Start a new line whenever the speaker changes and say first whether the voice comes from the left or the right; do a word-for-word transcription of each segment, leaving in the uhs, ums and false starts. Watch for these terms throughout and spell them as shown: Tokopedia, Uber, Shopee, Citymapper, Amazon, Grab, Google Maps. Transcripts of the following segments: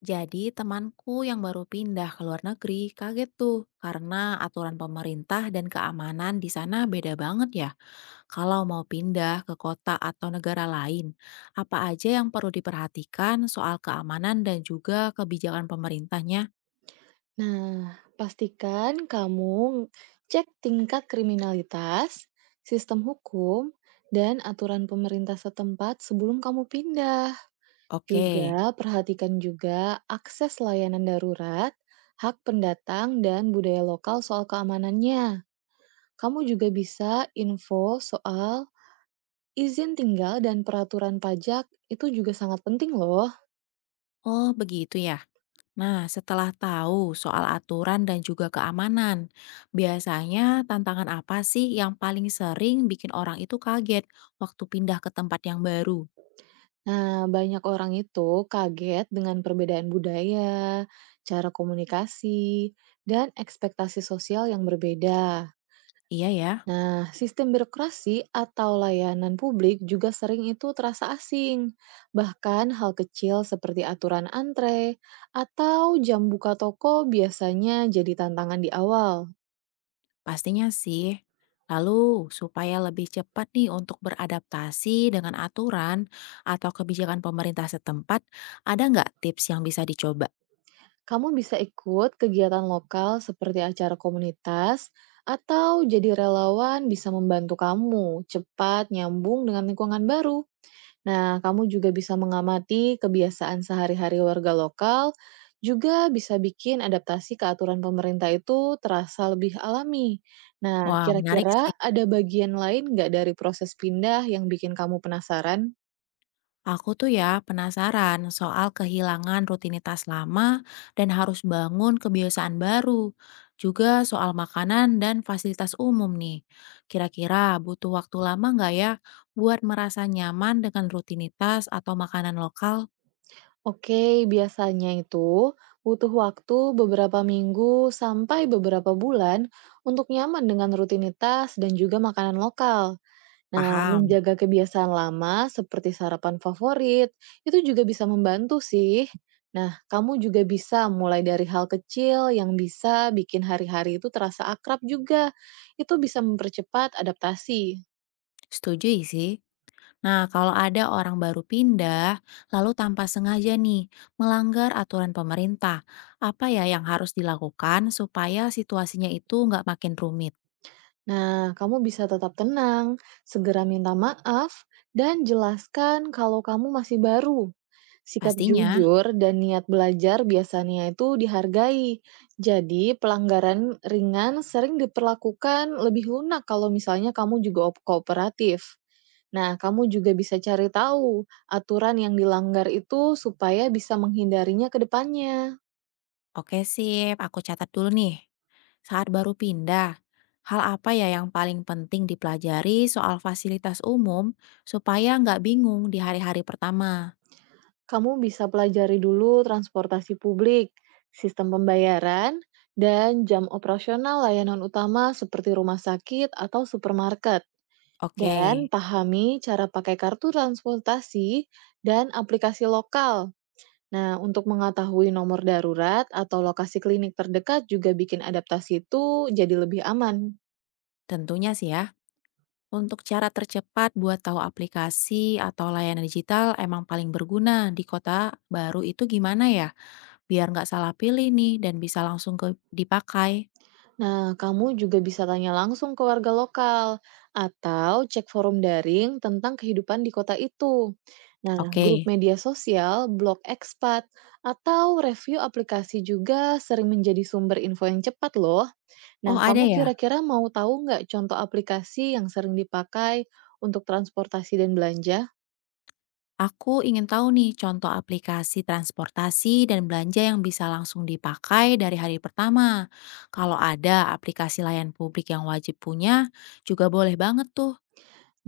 left: Jadi temanku yang baru pindah ke luar negeri kaget tuh karena aturan pemerintah dan keamanan di sana beda banget ya. Kalau mau pindah ke kota atau negara lain, apa aja yang perlu diperhatikan soal keamanan dan juga kebijakan pemerintahnya?
right: Nah, pastikan kamu cek tingkat kriminalitas, sistem hukum, dan aturan pemerintah setempat sebelum kamu pindah.
left: Oke.
right: Juga perhatikan juga akses layanan darurat, hak pendatang, dan budaya lokal soal keamanannya. Kamu juga bisa info soal izin tinggal dan peraturan pajak, itu juga sangat penting loh.
left: Oh, begitu ya. Nah, setelah tahu soal aturan dan juga keamanan, biasanya tantangan apa sih yang paling sering bikin orang itu kaget waktu pindah ke tempat yang baru?
right: Nah, banyak orang itu kaget dengan perbedaan budaya, cara komunikasi, dan ekspektasi sosial yang berbeda.
left: Iya ya.
right: Nah, sistem birokrasi atau layanan publik juga sering itu terasa asing. Bahkan hal kecil seperti aturan antre atau jam buka toko biasanya jadi tantangan di awal.
left: Pastinya sih. Lalu, supaya lebih cepat nih untuk beradaptasi dengan aturan atau kebijakan pemerintah setempat, ada nggak tips yang bisa dicoba?
right: Kamu bisa ikut kegiatan lokal seperti acara komunitas, atau jadi relawan bisa membantu kamu cepat nyambung dengan lingkungan baru. Nah, kamu juga bisa mengamati kebiasaan sehari-hari warga lokal, juga bisa bikin adaptasi ke aturan pemerintah itu terasa lebih alami. Nah,
left: Wah, menarik sih.
right: kira-kira ada bagian lain nggak dari proses pindah yang bikin kamu penasaran?
left: Aku tuh ya penasaran soal kehilangan rutinitas lama dan harus bangun kebiasaan baru. Juga soal makanan dan fasilitas umum nih. Kira-kira butuh waktu lama nggak ya buat merasa nyaman dengan rutinitas atau makanan lokal?
right: Oke, biasanya itu butuh waktu beberapa minggu sampai beberapa bulan untuk nyaman dengan rutinitas dan juga makanan lokal. Nah,
left: Paham.
right: menjaga kebiasaan lama seperti sarapan favorit itu juga bisa membantu sih. Nah, kamu juga bisa mulai dari hal kecil yang bisa bikin hari-hari itu terasa akrab juga. Itu bisa mempercepat adaptasi.
left: Setuju sih. Nah, kalau ada orang baru pindah, lalu tanpa sengaja nih melanggar aturan pemerintah, apa ya yang harus dilakukan supaya situasinya itu nggak makin rumit?
right: Nah, kamu bisa tetap tenang, segera minta maaf, dan jelaskan kalau kamu masih baru. Sikap
left: Pastinya,
right: jujur dan niat belajar biasanya itu dihargai. Jadi, pelanggaran ringan sering diperlakukan lebih lunak kalau misalnya kamu juga op- kooperatif. Nah, kamu juga bisa cari tahu aturan yang dilanggar itu supaya bisa menghindarinya ke depannya.
left: oke sip, aku catat dulu nih. Saat baru pindah, hal apa ya yang paling penting dipelajari soal fasilitas umum supaya nggak bingung di hari-hari pertama?
right: Kamu bisa pelajari dulu transportasi publik, sistem pembayaran, dan jam operasional layanan utama seperti rumah sakit atau supermarket.
left: Oke,
right: Dan pahami cara pakai kartu transportasi dan aplikasi lokal. Nah, untuk mengetahui nomor darurat atau lokasi klinik terdekat juga bikin adaptasi itu jadi lebih aman.
left: tentunya sih ya. Untuk cara tercepat buat tahu aplikasi atau layanan digital emang paling berguna di kota baru itu gimana ya? Biar nggak salah pilih nih dan bisa langsung ke dipakai.
right: Nah, kamu juga bisa tanya langsung ke warga lokal atau cek forum daring tentang kehidupan di kota itu. Nah, grup
left: Oke,
right: media sosial, blog ekspat, atau review aplikasi juga sering menjadi sumber info yang cepat loh. Nah,
left: oh ada
right: kamu
left: ya?
right: kira-kira mau tahu nggak contoh aplikasi yang sering dipakai untuk transportasi dan belanja?
left: Aku ingin tahu nih contoh aplikasi transportasi dan belanja yang bisa langsung dipakai dari hari pertama. Kalau ada aplikasi layan publik yang wajib punya, juga boleh banget tuh.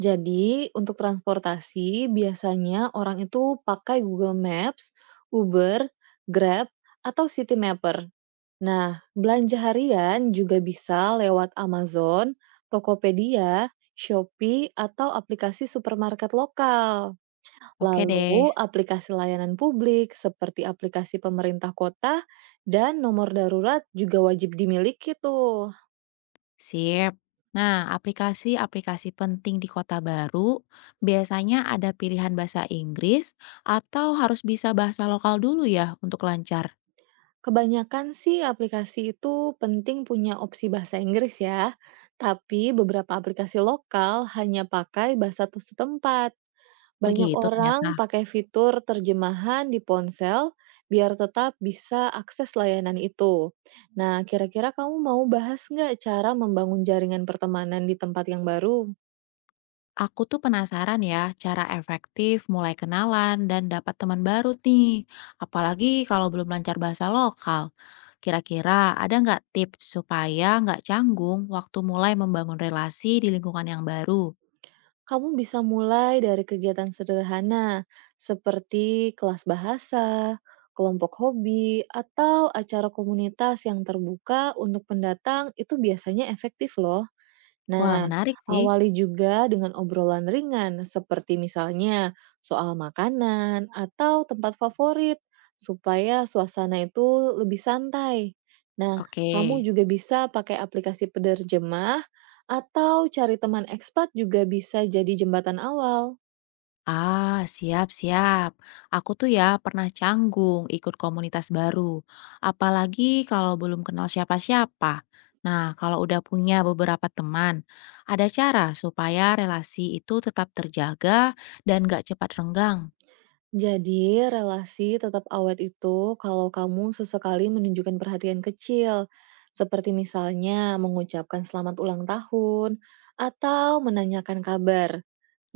right: Jadi, untuk transportasi, biasanya orang itu pakai Google Maps, Uber, Grab, atau Citymapper. Nah, belanja harian juga bisa lewat Amazon, Tokopedia, Shopee, atau aplikasi supermarket lokal.
left: Oke deh.
right: Lalu, aplikasi layanan publik seperti aplikasi pemerintah kota dan nomor darurat juga wajib dimiliki tuh.
left: Sip. Nah, aplikasi-aplikasi penting di kota baru biasanya ada pilihan bahasa Inggris atau harus bisa bahasa lokal dulu ya untuk lancar.
right: Kebanyakan sih aplikasi itu penting punya opsi bahasa Inggris ya, tapi beberapa aplikasi lokal hanya pakai bahasa setempat. Banyak
left: Begitu
right: orang
left: ternyata.
right: pakai fitur terjemahan di ponsel biar tetap bisa akses layanan itu. Nah, kira-kira kamu mau bahas nggak cara membangun jaringan pertemanan di tempat yang baru?
left: Aku tuh penasaran ya cara efektif mulai kenalan dan dapat teman baru nih. Apalagi kalau belum lancar bahasa lokal. Kira-kira ada nggak tips supaya nggak canggung waktu mulai membangun relasi di lingkungan yang baru?
right: Kamu bisa mulai dari kegiatan sederhana seperti kelas bahasa, kelompok hobi, atau acara komunitas yang terbuka untuk pendatang itu biasanya efektif loh.
left: Wah,
right: Nah,
left: menarik sih.
right: awali juga dengan obrolan ringan, seperti misalnya soal makanan atau tempat favorit, supaya suasana itu lebih santai. Nah,
left: Oke.
right: kamu juga bisa pakai aplikasi penerjemah atau cari teman ekspat juga bisa jadi jembatan awal.
left: Ah, siap, siap. Aku tuh ya pernah canggung ikut komunitas baru, apalagi kalau belum kenal siapa-siapa. Nah, kalau udah punya beberapa teman, ada cara supaya relasi itu tetap terjaga dan gak cepat renggang.
right: Jadi, relasi tetap awet itu kalau kamu sesekali menunjukkan perhatian kecil, seperti misalnya mengucapkan selamat ulang tahun atau menanyakan kabar.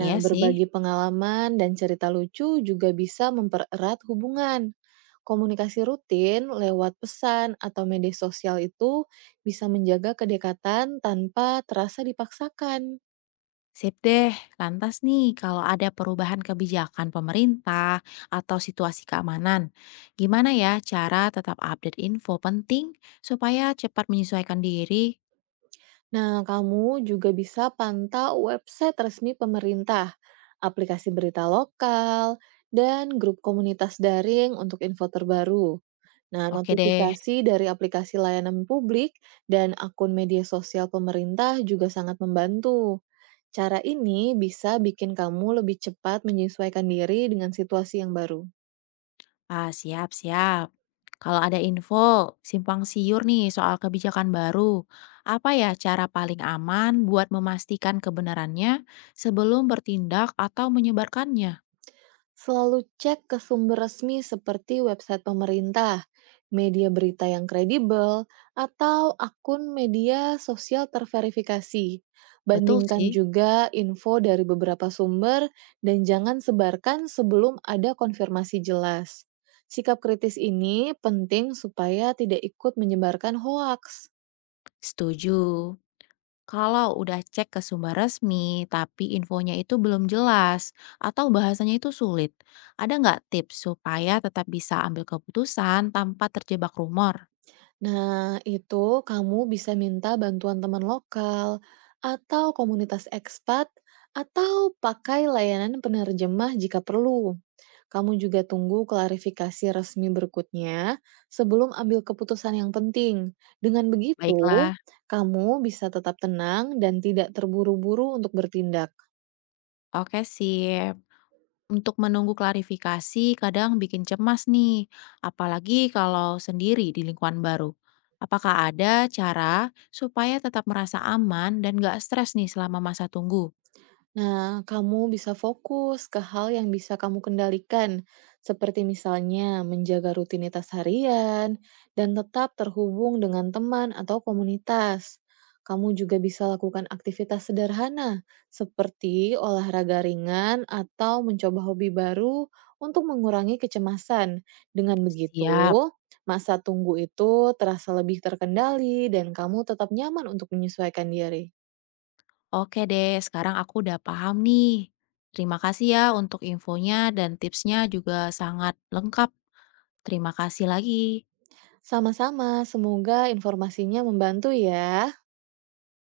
right: Nah,
left: sih.
right: berbagi pengalaman dan cerita lucu juga bisa mempererat hubungan. Komunikasi rutin lewat pesan atau media sosial itu bisa menjaga kedekatan tanpa terasa dipaksakan.
left: Sip deh, lantas nih kalau ada perubahan kebijakan pemerintah atau situasi keamanan, gimana ya cara tetap update info penting supaya cepat menyesuaikan diri?
right: Nah, kamu juga bisa pantau website resmi pemerintah, aplikasi berita lokal, dan grup komunitas daring untuk info terbaru. Nah,
left: Oke deh.
right: notifikasi dari aplikasi layanan publik dan akun media sosial pemerintah juga sangat membantu. Cara ini bisa bikin kamu lebih cepat menyesuaikan diri dengan situasi yang baru.
left: Ah, siap, siap. Kalau ada info simpang siur nih soal kebijakan baru, apa ya cara paling aman buat memastikan kebenarannya sebelum bertindak atau menyebarkannya?
right: Selalu cek ke sumber resmi seperti website pemerintah, media berita yang kredibel, atau akun media sosial terverifikasi.
left: Betul
right: Bandingkan
left: sih,
right: juga info dari beberapa sumber dan jangan sebarkan sebelum ada konfirmasi jelas. Sikap kritis ini penting supaya tidak ikut menyebarkan hoaks.
left: setuju. Kalau udah cek ke sumber resmi, tapi infonya itu belum jelas atau bahasanya itu sulit, ada nggak tips supaya tetap bisa ambil keputusan tanpa terjebak rumor?
right: Nah, itu kamu bisa minta bantuan teman lokal atau komunitas ekspat atau pakai layanan penerjemah jika perlu. Kamu juga tunggu klarifikasi resmi berikutnya sebelum ambil keputusan yang penting. Dengan begitu,
left: Baiklah,
right: kamu bisa tetap tenang dan tidak terburu-buru untuk bertindak.
left: oke sip. Untuk menunggu klarifikasi kadang bikin cemas nih, apalagi kalau sendiri di lingkungan baru. Apakah ada cara supaya tetap merasa aman dan gak stres nih selama masa tunggu?
right: Nah, kamu bisa fokus ke hal yang bisa kamu kendalikan, seperti misalnya menjaga rutinitas harian dan tetap terhubung dengan teman atau komunitas. Kamu juga bisa lakukan aktivitas sederhana, seperti olahraga ringan atau mencoba hobi baru untuk mengurangi kecemasan. Dengan
left: Siap.
right: begitu, masa tunggu itu terasa lebih terkendali dan kamu tetap nyaman untuk menyesuaikan diri.
left: Oke deh, sekarang aku udah paham nih. Terima kasih ya untuk infonya dan tipsnya juga sangat lengkap. Terima kasih lagi.
right: Sama-sama, semoga informasinya membantu ya.